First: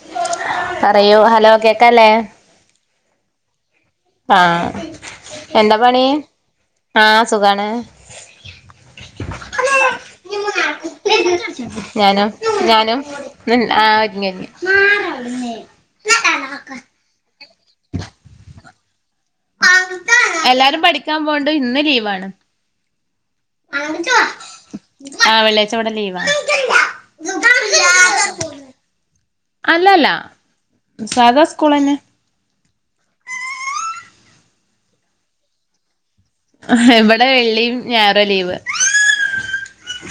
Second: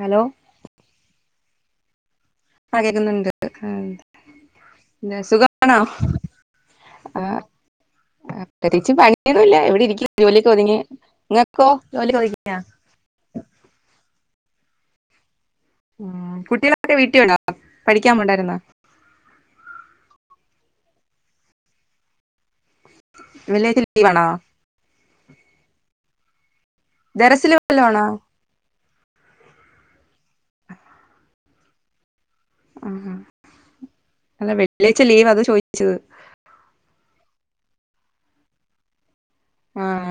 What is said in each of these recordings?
Hello പറയൂ hello കേക്കല്ലേ ആകേകുന്നുണ്ട് ആഹ എന്താ പണി ആഹ് സുഖാണ് പ്രത്യേകിച്ചും പണിയൊന്നുമല്ല എവിടെരിക്ക ജോലിയൊക്കെ ഒതുങ്ങിയ ഇങ്ങക്കോ ജോലി ഒതുങ്ങിയ ഉ ആ ഒരുങ്ങി ഒരുങ്ങി ഉ കുട്ടികളൊക്കെ വീട്ടിൽണ്ട പഠിക്കാൻ പോണ്ടായിരുന്നോ എല്ലാരും പഠിക്കാൻ പോണ്ട ഇന്ന് ലീവാണ് വില്ലേജ് ലീവണോ ആ ദറസില വല്ല ആണോ അല്ലല്ല സാദാ സ്കൂൾ തന്നെ ആ അല്ല വെള്ളിയാഴ്ച ലീവ് അത് ചോദിച്ചത് ഇ വിടെ വെള്ളിയും ഞായറാ ലീവ് ആഹ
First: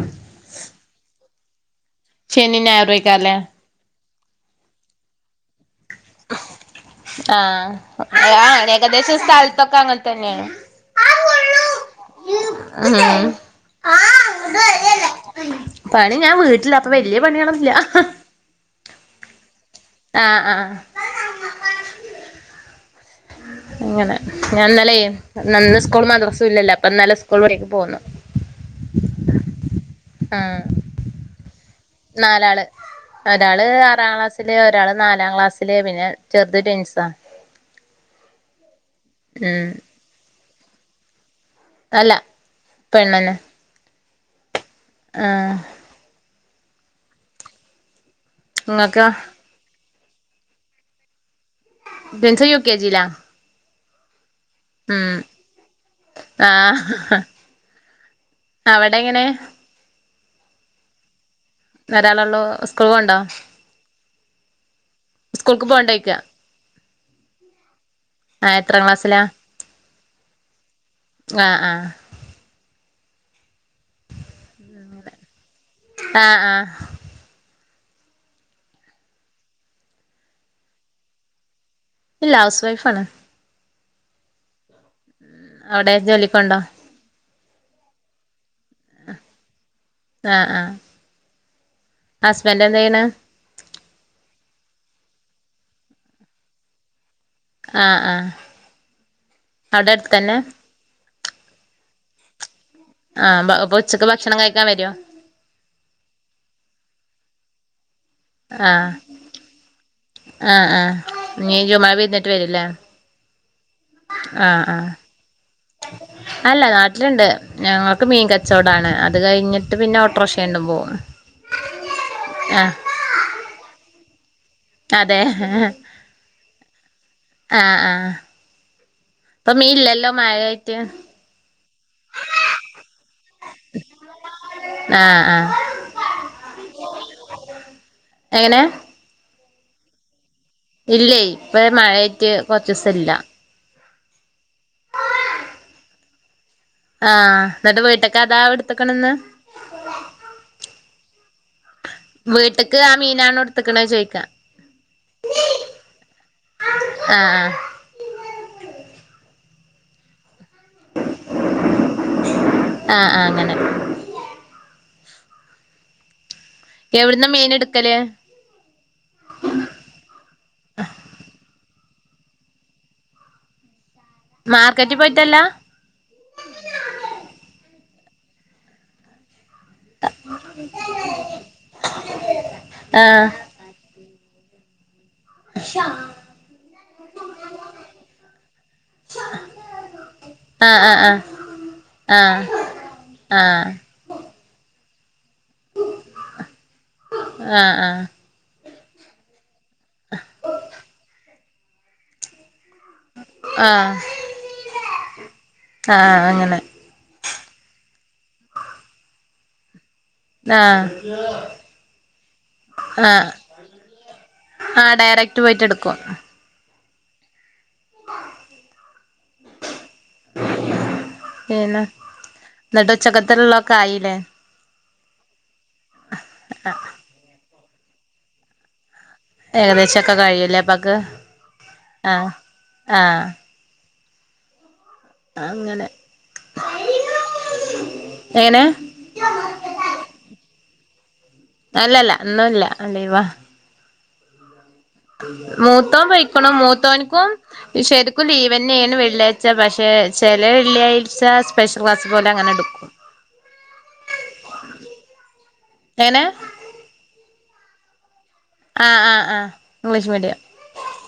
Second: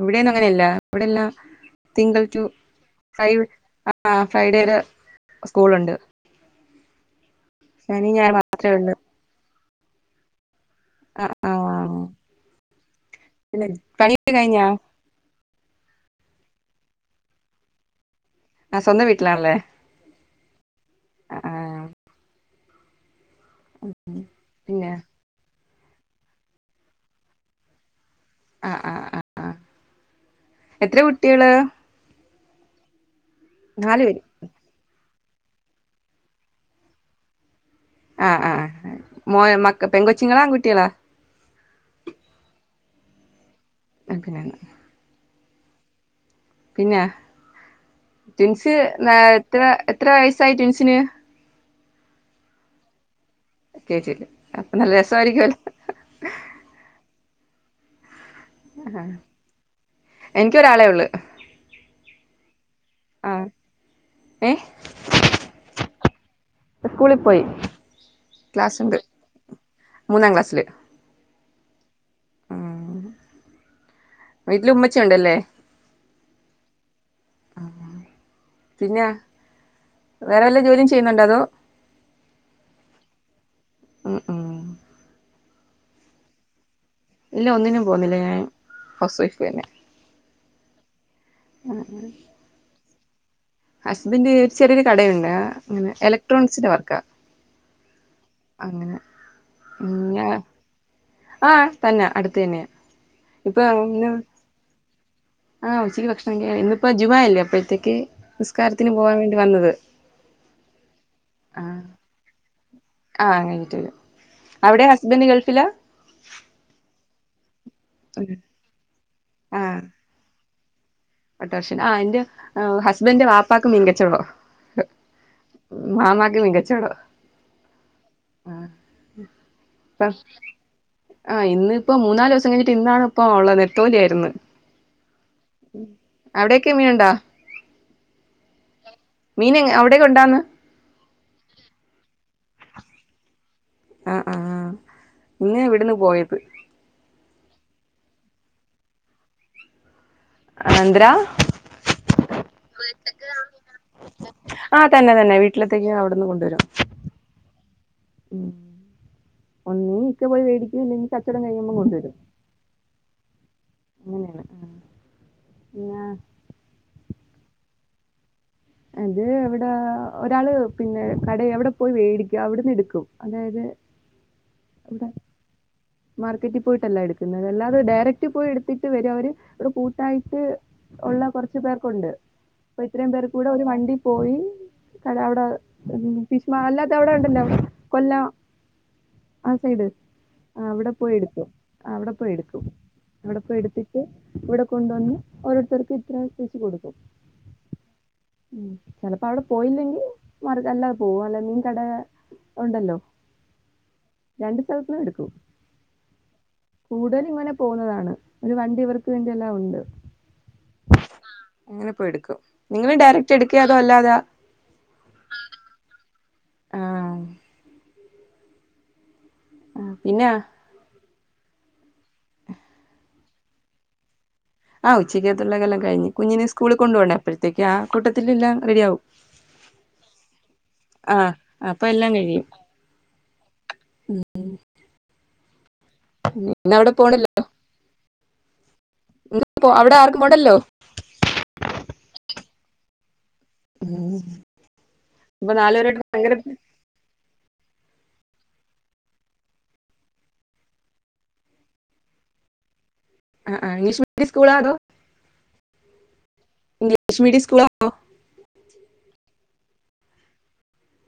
ഇവിടെന്നും അങ്ങനെയല്ല ഇവിടെല്ല തിങ്കിൾ ടു ശനി ഞായറും ഫൈ ആയിക്കാരല്ലേ ഫ്രൈഡേയില സ്കൂളുണ്ട് ആഹ ശനി ഞാൻ ആണ് മാത്രമേ ഉള്ളൂ ഏകദേശം സ്ഥലത്തൊക്കെ അങ്ങനെ തന്നെയാണ് ആ ആ പിന്നെ ആ ആ പണിയൊക്കെ കഴിഞ്ഞാ പണി ഞാൻ വീട്ട്ലാ ഇപ്പൊ വെല്ല്യാ പണിയേളൊന്നുല്യാ ആ സ്വന്ത വീട്ടിലാണല്ലേ? ആഹ അ അ അഹ് അ ആഹ് അങ്ങനെ ഞാൻ പിന്നെ ന്നലെ സ് സ്കൂൾ മദ്രസുല്യാല്ലോ അപ്പം നലേ സ്കൂൾ വഴേക്ക് പോന്ന് ആ ആഹ് അ ആ ആഹ് എത്ര കുട്ടിയേല്? നാലാള് ഒരാള് ആറാം പേര് ക്ലാസ്സില് ഒരാള് ന നാലം ക്ലാസ്സില് പിന്നെ ചെർത്‌ റ്റിൻസാ ആഹ് ആഹ് മോയ് മക്ക പെങ്കോ ച്ചിങ്ങളാ ങ്കുട്ടികളാ? അല്ല പെണ്ണെനെ പിന്നെന്ന [inaudible] ആഹ പിന്നെ റ്റിൻസ് ഇങ്ങക്കോ നേ എത്ര എത് ത്രൈ വയസായി റ്റിൻസിന്? ബൻസ യൂ ക്കേ ജി ലാ കേജി ൽ ഉം ആഹ്ഹ അവിടെ എങ്ങനെ? എനികൊരാളെ ഉള്ള് ഒരാലള്ളൂ സ്കൂൾ പോണ്ടോ? ഏഹ്? സ്കൂൾക്ക് പോവ്ണ്ടോ? യിക്ക സ്കൂളി പോയി എത്രാം ക്ലാസ്സ്ണ്ട് ക്ലാസ്സിലാ മൂന്നാം ക്ലാസ്സില് ആഹ് ആഹ ഉം വീട്ടില് ഉമ്മച്യ്‌ണ്ട് ല്ലേ? ആഹ് ആഹ ആ പിന്നെ വേറെ വല്ല ജോലിയും ചെയ്യുന്നുണ്ടോ അതോ? ഇല്ല ഹൗസ് വൈഫ ആണ്. ഉം ഉം അവിടെ ജോലിക്കൊണ്ടോ? ഇല്ല ഒന്നിനും പോന്നില്ല ഞാൻ ഹൗസ് വൈഫ് തന്നെ ആ ആ ആ ഹസ്ബൻഡ് ചെറിയൊരു കടയുണ്ട് അങ്ങനെ ഇലക്ട്രോണിക്സിന്റെ വർക്ക. ആ ആ അങ്ങനെ ഉം ഞാ ആ തന്നെ അടുത്ത തന്നെയ. ആഹ് ഇപ്പൊ അപ്പൊ ഉച്ചക്ക് ഇ ഭക്ഷണം കഴിക്കാൻ വരോ ആഹ് ഉച്ചിക്ക് ഭക്ഷണംകഴിക്യ ഇന്നിപ്പോ ജുമാല്ലേ. പ്പോഴത്തേക്ക് ആ ആ ആ നീ ചുമാ വരുന്നിട്ട് വരൂല്ലേ ആ കഴിഞ്ഞിട്ട് ആ ആ അവിടെ ഹസ്ബൻഡ് ഗൾഫിലാ അല്ല നാട്ടില്ണ്ട്. ഞങ്ങൾക്ക് മീൻ കച്ചോടാണ് അത് കഴിഞ്ഞിട്ട് പിന്നെ ഓട്ട്രഷേ ഉണ്ടും പോവും ഓട്ടോ റിക്ഷാ ആ എന്റെ ആഹ് ഹസ്ബെന്റെ വാപ്പാക്ക്ക് മീൻകച്ചോട അതെ മാമാക്ക് മീംകചോടോ ആ ആ അപ്പൊ മീ ഇല്ലല്ലോ മഴായിട്ട്? ആ ഇന്ന്പ്പോ മൂന്നാലോസം കഴിഞ്ഞിട്ട് ഇന്നാണ് പ്പോ ഉള്ളത് നെത്തോലി ആയിരുന്. ആ ആ അവിടെയൊക്കേ മീന്ണ്ടാ? എങ്ങനെ മീൻ അവിടെ കൊണ്ടാന്ന്? ഇല്ലേയ് ഇപ്പ മഴയായിട്ട് കൊറച്ചീസം ഇല്ല ആ ആ പിന്നെ ഇവിടുന്ന് പോയത് ആ ന്നിട്ട് വീട്ട്ക്ക് അതാ എടുത്തക്കണന്ന് അത് എതന്ത്ര മീനാ ആ തന്നെ തന്നെ വീട്ടിലത്തേക്ക് അവിടെന്ന് കൊണ്ടുവരും ആഹ് ഉം ഒന്നീ ഇക്ക പോയി വരും ല്ലെങ്കിൽ കച്ചോടം കഴിയുമ്പോ കൊണ്ടുവരും ആഹ് ആഹ് ആഹ് അങ്ങനെ അങ്ങനെയാണ് ങ്ങാ എവിടുന്നാ മീൻ എടുക്കൽ അത് ഇവിടെ ഒരാള് പിന്നെ കട എവിടെ പോയി വേടിക്കും അവിട്ന്ന് എടുക്കും അതായത് മാർക്കറ്റ് ഇവിടെ പോയിട്ടല്ല മാർക്കറ്റിൽ പോയിട്ടല്ല എടുക്കുന്നത് അല്ലാതെ ഡയറക്റ്റ് പോയി എടുത്തിട്ട് വരോ അവര് ഒരു കൂട്ടായിട്ട് ഉള്ള കുറച്ചു പേർക്കുണ്ട് അപ്പൊ ഇത്രയും ആഹ് പേർ കൂടെ ഒരു വണ്ടി പോയി അല്ല അവിടെ ഫിഷ്മ അല്ലാത്ത അവിടെ ഉണ്ടല്ലോ കൊല്ലം ആഹ് സൈട് അവിടെ പോയി ആഹ് എടുക്കും അവിടെ ആഹ് പോയി ആഹ് എടുക്കും അവിടെ പോയി ആഹ് എടുത്തിട്ട് ഇവിടെ കൊണ്ടുവന്ന് ഓരോരുത്തർക്കും ഇത്ര വച്ച് കൊടുക്കും ആഹ് ആഹ് ചിലപ്പോ അവിടെ പോയില്ലെങ്കി മാർഗ അല്ലാതെ പോകും അല്ല മീൻ കട ഉണ്ടല്ലോ ആഹ് ആഹ് രണ്ട് സ്ഥലതിന്നും എടുക്കും ആഹ് അങ്ങനെ കൂടുതൽ ഇങ്ങനെ പോകുന്നതാണ് ഒരു വണ്ടി ഇവർക്ക് വേണ്ടിയ എല്ലാം ഉണ്ട് ആഹ് അങ്ങനെ പോയി എടുക്കും നിങ്ങൾ ഡയറക്ട് പോയി എടുക്കെ അതോ അല്ലാതാ ആ ഡയറക്ട് പോയിട്ട് എടുക്കും ആ ഉ ആ പിന്നാ പിന്നെ എന്നിട്ട് ഉച്ചക്കത്തിള്ളൊക്കെ ആയിലെ ആ ഉച്ചയ്ക്കത്തുള്ളതെല്ലാം കഴിഞ്ഞ് കുഞ്ഞിന് സ്സ്കൂളിൽ കൊണ്ടു പോവണ്ടേ അപ്പോഴത്തേക്ക് ആ കൂട്ടത്തിലല്ലാം റെഡിയാവും ഏകദേഷോക്കെ കഴില്ലേപ്പക് ആഹ് അപ്പൊ അ ആ ഉം അങ്ങനെ ഇന്ന് അവിടെ പോണ്ടല്ലോ എങ്ങനെ നി പോ അവിടെ ആർക്കും പോണ്ടല്ലോ [unintelligible] അല്ലല്ല ഇന്നുല്ല ലീവാ ഉം മൂത്തോൻ പോയിക്കണ് മൂത്തോന്ക്കും ശരിക്കും ലീവ്ന്നെയാണ് വെള്ളിയാഴ്ച പക്ഷെ ചെല വെള്ളിയാഴ്ച സ്പെഷ്യൽ ക്ലാസ് പോലെ നടു ആ ആ ഇംഗ്ലീഷ് മീഡിയം സ്കൂളാ അതോ ഏങ്ങനെ ഇംഗ്ലീഷ് മീഡിയം സ്കൂളാണെ ആആആഇംഗ്ലീഷ് മീഡിയം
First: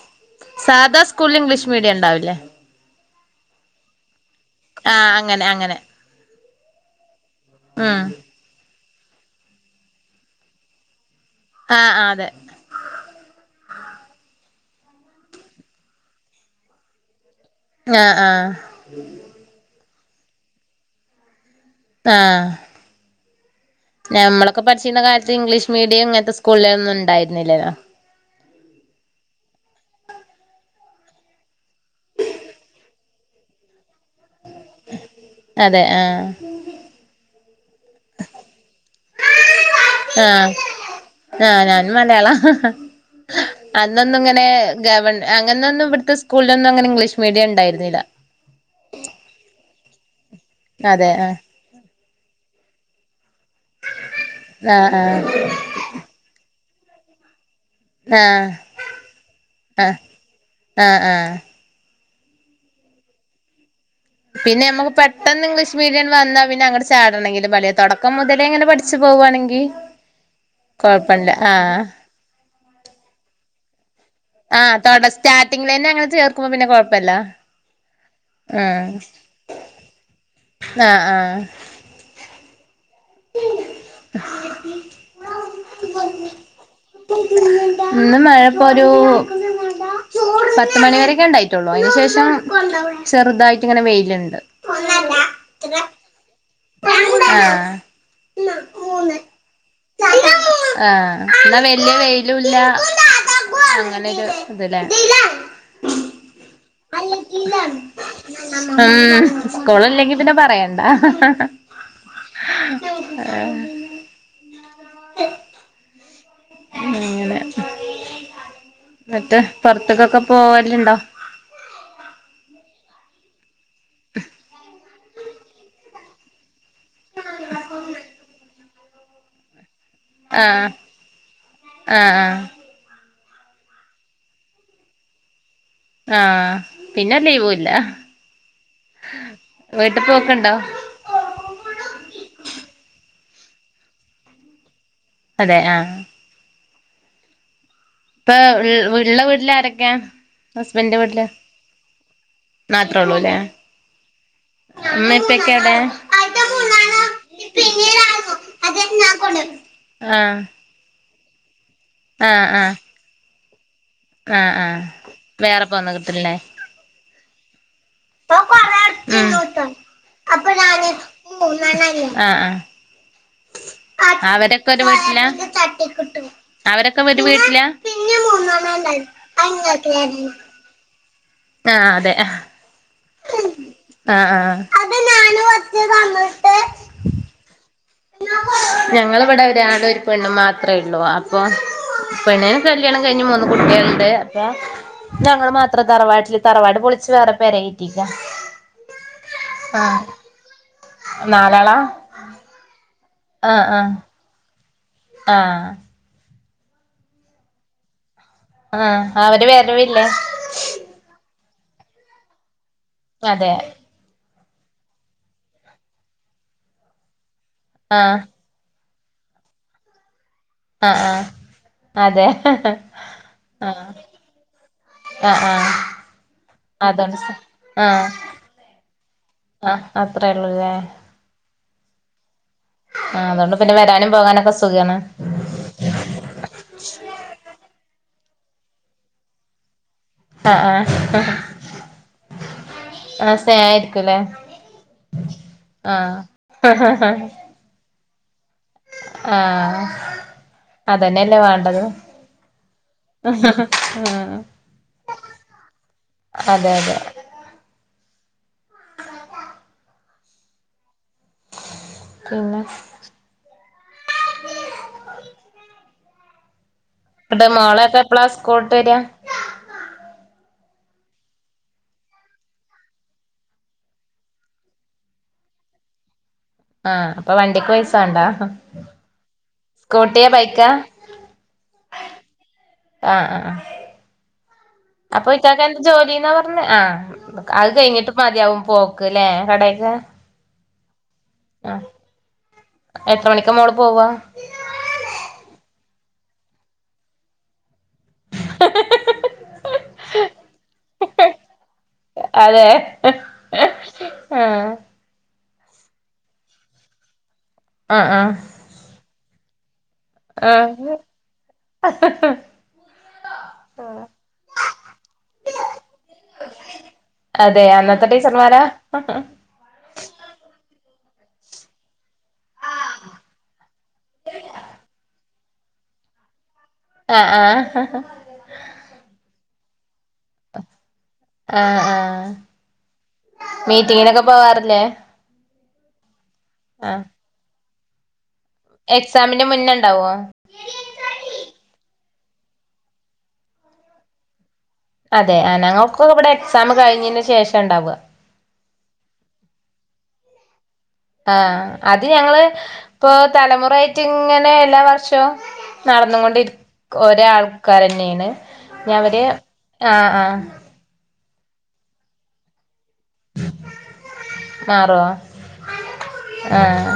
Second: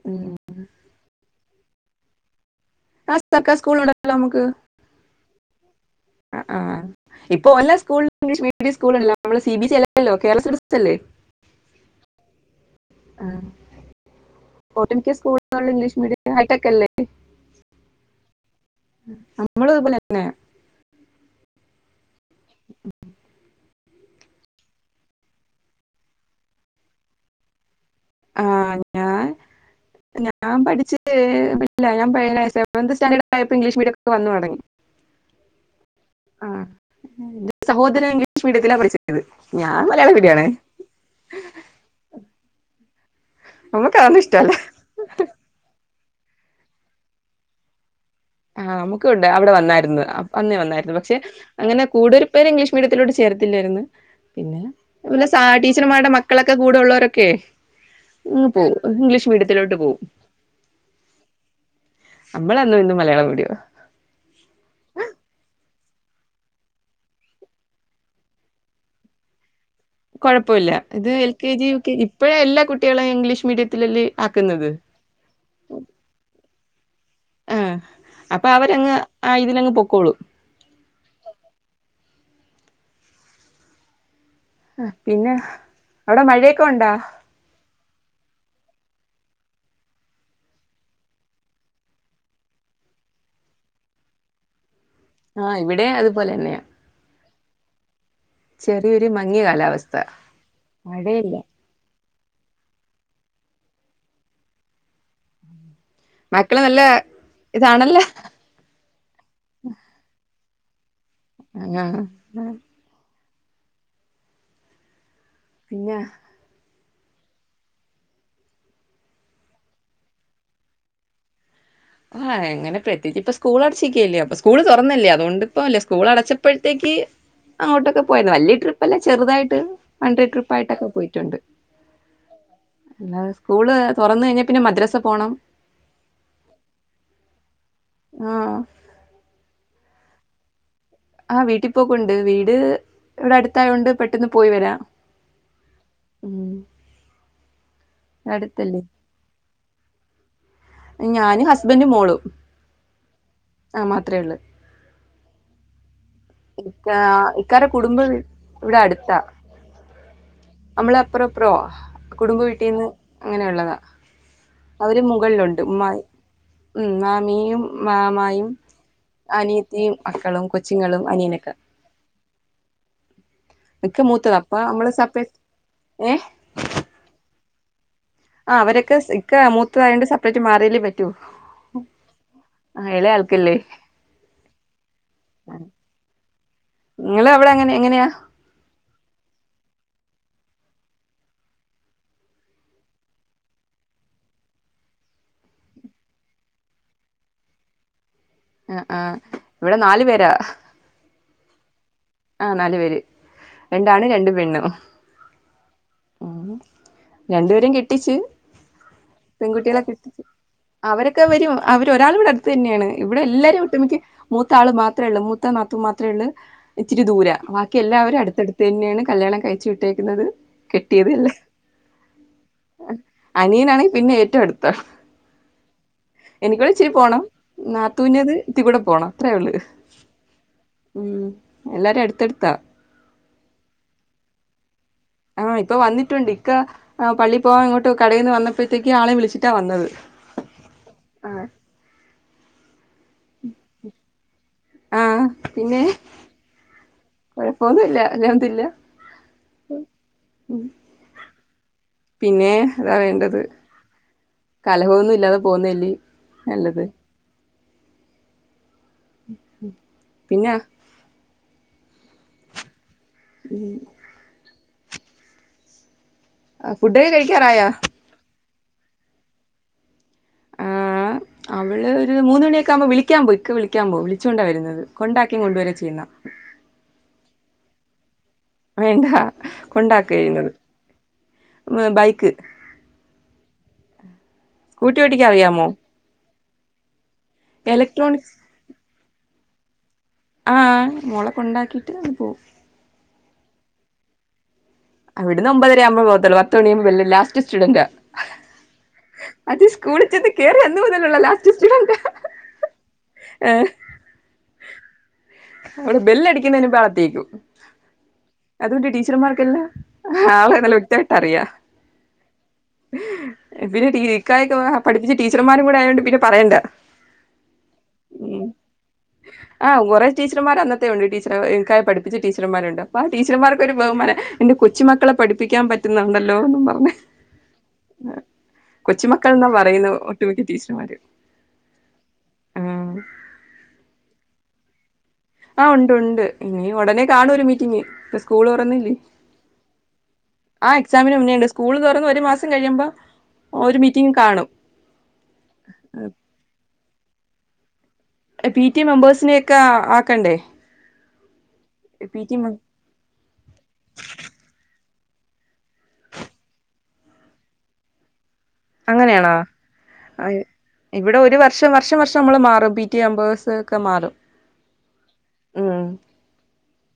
ഉം. സാദാ സ്കൂളിൽ ഇംഗ്ലീഷ് മീഡിയ ഇണ്ടാവില്ലേ അ സർക്കാ സ്കൂളിൽ ഉണ്ടല്ലോ നമുക്ക് ങ്ങനെ അങ്ങനെ ആ ആ ഇപ്പോ ഓലെ ഉം സ്കൂൾ ഇംഗ്ലീഷ് മീഡിയം സ്കൂൾ സ്കൂളല്ല നമ്മള് സി ബി സി അല്ലല്ലോ കേരള സിലബസ് അല്ലെ ആ ആ അതെ ഒട്ടുമിക്കെ സ്കൂളുകളിൽ ഇംഗ്ലീഷ് മീഡിയം ഹൈടെക് അല്ലേ ആ ആ നമ്മൾ ഇതുപോലെന്നെ ആ ഞമ്മളൊക്കെ പഠിച്ചിരുന്ന കാലത്ത് ഇംഗ്ലീഷ് മീഡിയം ഇങ്ങനത്തെ സ്കൂളുകളിലതൊന്നും ഉണ്ടായിരുന്നില്ലല്ലോ. ആ ഞാ ഞാൻ പഠിച്ച് ഏ ല്ലെ ഞാൻ സെവൺത്ത് സ്റ്റാൻഡേർഡ് ആയപ്പോ ഇംഗ്ലീഷ് മീഡിയം ഒക്കെ വന്നു തുടങ്ങി അതെ ആഹ് ആ സഹോദരൻ ഇംഗ്ലീഷ് മീഡിയത്തിലാ പഠിച്ചത്. ഞാൻ മലയാളം ആ മീഡിയമാണ് ആ ഞാൻ മലയാളാ ഹ ഹ നമുക്ക് അതൊന്നും അന്നൊന്നുങ്ങനെ ഇഷ്ടമല്ല ഗവൺ അങ്ങനൊന്നും ഇവ ടത്തെ സ്കൂളിലൊന്നും അങ്ങനെ ഇംഗ്ലീഷ് മീഡിയം ഉണ്ടായിരുന്നില്ല. വന്നേ വന്നായിരുന്നു. അതെ പക്ഷെ ആഹ് അങ്ങനെ കൂടുതൽ പേരും ഇംഗ്ലീഷ് മീഡിയത്തിലോട്ട് ചേർത്തില്ലായിരുന്നു. പിന്നെ ആഹ് വല്ല സ ടീച്ചർമാരുടെ മക്കളൊക്കെ കൂടെ ഉള്ളവരൊക്കെ ആഹ് ഇന്ന് ആഹ് പോവും. ഇംഗ്ലീഷ് മീഡിയത്തിലോട്ട് പോവും. ആഹ് ആഹ് ആഹ് നമ്മളന്നും ഇന്നും മലയാളം മീഡിയാ. പിന്നെ നമുക്ക് പെട്ടന്ന് ഇംഗ്ലീഷ് മീഡിയം വന്നാ പിന്നെ അങ്ങട് ചാടണെങ്കിലും പറ്റില്ല. തുടക്കം മുതലേങ്ങനെ പഠിച്ചു പോ പോവാണെങ്കി കുഴപ്പോല്ല ഇത് എൽ കൊഴപ്പല്ല കെ ജി, യു ആഹ് കെ ജി ഇപ്പഴാ എല്ലാ കുട്ടികളേം ഇംഗ്ലീഷ് മീഡിയത്തിലല് ആ തൊട സ്റ്റാർട്ടിങ്ങിലന്നെ അങ്ങനെ ചേർക്കുമ്പോ പിന്നെ കൊഴപ്പല്ല. ആഹ് അപ്പൊ അവരങ്ങ് ആ ഇതിലങ്ങ് പൊക്കോളും. ആ ആ [unintelligible] അ പിന്നെ അവിടെ മഴയൊക്കെ ഉണ്ടാ ഇന്നും മഴ ഇപ്പോ ഒരു പത്തുമണി വരൊക്കെ ഉണ്ടായിട്ടുള്ളൂ. അതിന് ശേഷം ചെറുതായിട്ട് ഇങ്ങനെ വെയിലുണ്ട്. ആ ഇവിടേം അതുപോലെ തന്നെയാ ആ ചെറിയൊരു മങ്ങിയ കാലാവ ആ എന്നാ വ ല്യ വെയിലൂല്ല അങ്ങനെരു ഇത് ല്ലേ മക്കള് നല്ല ഇതാണല്ലോ ആസ്കൂളല്ലെങ്കി പിന്നെ പ പറയണ്ട അങ്ങാ ആ ആ പിന്നെ അങ്ങനെ എന്നിട്ട് പുറത്തക്കൊക്കെ പോവലുണ്ടോ. ആ എങ്ങനെ പ്രത്യേകിച്ച് ഇപ്പ സ്കൂൾ അടച്ചിയേക്കല്ലേ അപ്പ സ്കൂള് തുറന്നല്ലേ. അതുകൊണ്ട് ഇപ്പോല്ല. സ്കൂൾ അടച്ചപ്പഴ് ത്തേക്ക് അങ്ങോട്ടൊക്കെ പോയേരുന്നു. വലിയ ട്രിപ്പല്ലേ ചെറുതായിട്ട് വൺഡേ ആഹ് ട്രിപ്പായിട്ടൊക്കെ പോയിട്ടുണ്ട്. ആഹ് ആഹ് അല്ല സ്കൂള് തുറന്ന് കഴിഞ്ഞാ പിന്നെ മദ്രസ പോണം. ആ പിന്നെ ലീവൂല്ല. ആ വീട്ടിപ്പോക്കുണ്ടോ? ആ വീട്ടിൽപ്പോക്കുണ്ട് വീട് ഇവിടെ അടുത്തായോണ്ട് പെട്ടെന്ന് പോയി വരാം. അതെ ആ ഉം ഇപ്പൊ അടുത്തല്ലേ ഉള്ള ഉള്ള വീട്ടില് ആരൊക്കെയാ? ഹസ്ബൻഡിന്റെ വീട്ടില് ഞാന് ഹസ്ബൻഡും മോളും മാത്രേ ഉള്ളൂ അല്ലേ ആഹ് മാത്രേ ഉള്ളൂ ഉമ്മേം ഉപ്പേംക്കെ എവിടെ? ഇക്ക ഇക്കാടെ കുടുംബം ഇവിടെ അടുത്താ ആഹ് നമ്മൾ അപ്പൊറോ ഇപ്പൊറാ കുടുംബ ആഹ് ആഹ് വീട്ടീന്ന് അങ്ങനെയുള്ളതാ. ആഹ് ആഹ് അവര് മുകളിലുണ്ട് വേറെ മാ പോന്ന കിട്ടല്ലേ മ്. മ്മിയും മാമായും ഉം അനിയത്തിയും മക്കളും കൊച്ചുങ്ങളും. അനിയനൊക്കെ ആഹ് ആ. ഇക്ക മൂത്തതാ അപ്പൊ അവരൊക്കൊരു നമ്മള് വീട്ടിലാ സെപ്പറേറ്റ് അവരൊക്കെ ഒരു വീട്ടിലാ? ആ അവരൊക്കെ ഇക്ക മൂത്തതായണ്ട് സെപ്പറേറ്റ് മാറിയേലേ പറ്റു. ആ അതെ. ആൾക്കല്ലേ ആ ആ. നിങ്ങള് അവിടെങ്ങനെ? ഞങ്ങളവിടെ ഒരാണ് ഒരു പെണ്ണ മാത്രേള്ളൂ അപ്പൊ. പെണ്ണിന് കല്യാണം കഴിഞ്ഞ് മൂന്ന് കുട്ടിള്ണ്ട് അപേ ഞങ്ങൾ മാത്രം തറവാട്ടില് തറവാട് പൊളിച്ച് വേറെ പേരെറ്റി. ആ ആ ഇവിടെ നാലു പേരാ. നാലാളാ? രണ്ടാണ് രണ്ട്പെണ്. ആ. മ് രണ്ടു പേരും കെട്ടിച്ചു. ആഹ് അവര് വരവില്ലേ പെൺകുട്ടികളൊക്കെട്ടിച്ചു അവരൊക്കെ വരു അവര് ഒരാളവിടെടുത്തന്നെണ് ഇവിടെ അതെ ല്ലാരും ഒട്ടുമിക മൂത്ത ആൾ മാത്രേള്ളൂ മൂത്ത നാതു മാത്രേള്ളൂ ഇിത്തിരി ദൂരം ആഹ് ബാക്കില്ലാവരും അടുത്തടുത്തന്നെണ്. കല്ല്യാണം കഴിച്ചു വിട്ടേക്കുന്നത് ആഹ് ആഹ് കെട്ടിയതല് അതെ ആഹ് അനിയനാണെങ്കിൽ പിന്നെ ഏറ്റവും അടുത്ത. ആഹ് ആഹ് എനിക്കടെ ഇച്ചിരി അതോണ്ട് പോണം ആഹ് നാതൂഞ്ഞത് ഇത്തികൂടെ പോണം അത്രേള്ളു ആഹ് അത്രേ ഉള്ളൂല്ലേ മ്. എല്ലാരും അടുത്തെടുത്ത. ആ അതുകൊണ്ട് ന്നെ വരാനും പോകാനൊക്കെ സുഖാണ്. ആഹ് ഇപ്പൊ വന്നിട്ടുണ്ട് ഇക്ക പള്ളി പോവാൻ ങ്ങോട്ടോ കടയിന്ന് വന്നി ന്നപ്പോത്തേക്ക് ആളെ വിളിച്ചിട്ടാ വന്നത്. ആ ആ ഹാ. ആ ആ സേയിരിക്കുല്ലേ ആ പിന്നെ ആഹ. കൊഴപ്പൊന്നുല്ല അൽഹംദുലില്ലാ ആഹ അതന്നെല്ലേ വാണ്ടത്. പിന്നെ അതാ വേണ്ടത് കലഹമൊന്നും ല്ലാതെ പോന്നല്ലേ. അതെ അതെ. പിന്നെ? പിന്നെ? ഫുഡൊക്കെ കഴിക്കാറായോ മോളൊക്കെപ്ലാ സ്കൂള്ട്ടര? ആ. അവള് ഒരു മൂന്നമണിയൊക്കെവുമ്പോ വിളിക്കാൻ പോയി ഇക്ക വിളിക്കാൻ പോവും വിളിച്ചോണ്ട വരുന്നത് കൊണ്ടാക്കി കൊണ്ടുവര ചെയ്യുന്ന ആ അപ്പൊ വണ്ടിക്ക് പൈസണ്ടാ? വേണ്ടാ കൊണ്ടാക്കയ്യുന്നത്. ബൈക്കാ മ് ബൈക്ക്. സ്കൂട്ടി ഓട്ടിക്കാൻ അറിയാമോ അപ്പൊക്കാക്കെന്ത് ജോലിന്ന പറ പിന്നെ ആ അത് കഴിഞ്ഞിട്ട് ഇലക്ട്രോണിക്സ് മതിയാവും പോക്ക് ല്ലേ കടെക്ക്? ആ മോളക്കൊണ്ടാക്കിട്ട് അത് പോവും. എത്ര മണിക്ക മോള് പോവാ? അവിടുന്ന് ഒമ്പരകുമ്പോ പോവത്തൊള്ളൂ പത്തമണിയുമ്പോ ബെൽ ലാസ്റ്റ് സ്റ്റുഡന്റ. അത് സ്‌കൂളി ചെന്ന്കേറി അന്ന മുതലുള്ള ലാസ്റ്റ് സ്റ്റുഡന്റ. ഹാ. വിടെ ബെല്ലടിക്കുന്നതിന് മുമ്പത്തേക്കും. ആഹ് ആഹ് അതുകൊണ്ടി ടീച്ചർമാർക്കല്ല ആളെ നല്ല ആഹ് വ്യക്തായിട്ട് അറിയാ. പിന്നെ ടീ ഇക്കാക്കെ പഠിപ്പിച്ച ടീച്ചർമാരും കൂടെ ആയൊണ്ട് പിന്നെ പറയണ്ട. അതെ അന്നത്തെ ഉം ടീച്ചർമാരാ ആഹ് ആ കുറെ ടീച്ചർമാർ അന്നത്തേ ഉണ്ട് എനിക്കായി പഠിപ്പിച്ച ടീച്ചർമാരുണ്ട് അപ്പ ടീച്ചർമാർക്കൊരു ബഹുമാനം എന്റെ കൊച്ചുമക്കളെ പഠിപ്പിക്കാൻ പറ്റുന്നുണ്ടല്ലോന്ന് പറഞ്ഞ് ആ ആ മക്കള്ന്ന പറയുന്നെ ഒട്ടുമിക്ക ടീച്ചർമാര് ആ ആ ആഹ് മീറ്റിങ്ങിനൊക്കെ പോവാറില്ലേ ആ ഉണ്ട് ഉണ്ട് ഇനി ആഹ് ഉടനെ കാണും ഒരു മീറ്റിംഗ് സ്കൂള് തുറന്നില്ലേ എക്സാമിന്റെ മുന്നേ ഉണ്ടാവോ ആ എക്സാമിന് മുന്നേ ഇണ്ട് സ്കൂള് തുറന്ന് വെ ഒരു മാസം കഴിയുമ്പോ ഒരു മീറ്റിംഗ് കാണും അതെ ആ ഞങ്ങൾക്ക് ഇവിടെ എക്സാം കഴിഞ്ഞന് ശേഷം ഉണ്ടാവ പി ടി എ മെമ്പേഴ്സിനെ ഒക്കെ ആക്കണ്ടേ ആ അത് പി ടി ഞങ്ങള് മ ഇപ്പൊ തലമുറായിട്ടും ഇങ്ങനെ എല്ലാ വർഷവും പോ നടന്നുകൊണ്ടിരിക്ക ഒരേ ആൾക്കാര് തന്നെയാണ് ഞ് അവര് അങ്ങനെയാണോ ആ ആ ഇവിടെ ഒരു വർഷം വർഷം വർഷം നമ്മൾ മാറും പി മെംബേഴ്‌സ് ഒക്കെ മാറും മാറുവോ ഉം ആഹ്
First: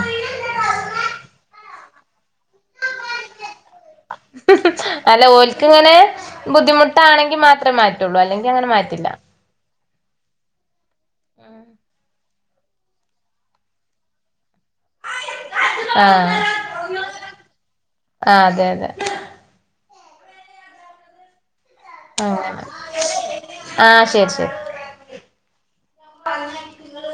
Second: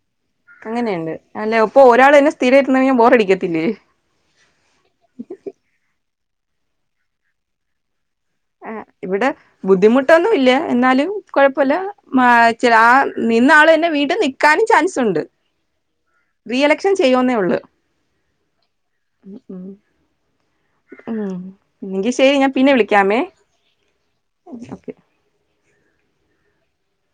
അങ്ങനെയണ്ട് അല്ലെ ഇപ്പൊ ഒരാൾ തന്നെ സ്ഥിരമായിരുന്ന ബോറടിക്കത്തില്ലേ അല്ല ഓല്ക്ക് ഇങ്ങനെ ബുദ്ധിമുട്ടാണെങ്കി മാത്രേ മാറ്റ റ്റുള്ളൂ അല്ലെങ്കി അങ്ങനെ മാറ്റില്ല ഇവിടെ [unintelligible] എന്നാലും കുഴപ്പല്ല മാ ചില ആ നിന്നാള് തന്നെ വീണ്ടും നിക്കാനും ചാൻസ് ഉണ്ട് ആഹ് റീ എലക്ഷൻ ചെയ്യന്നേ ഉള്ളൂ ആഹ് അതെ അതെ ഉം എങ്കി ശെരി ഞാൻ അങ്ങനെ പിന്നെ വിളിക്കാമേ ഓകെ പറഞ്ഞ നിങ്ങള്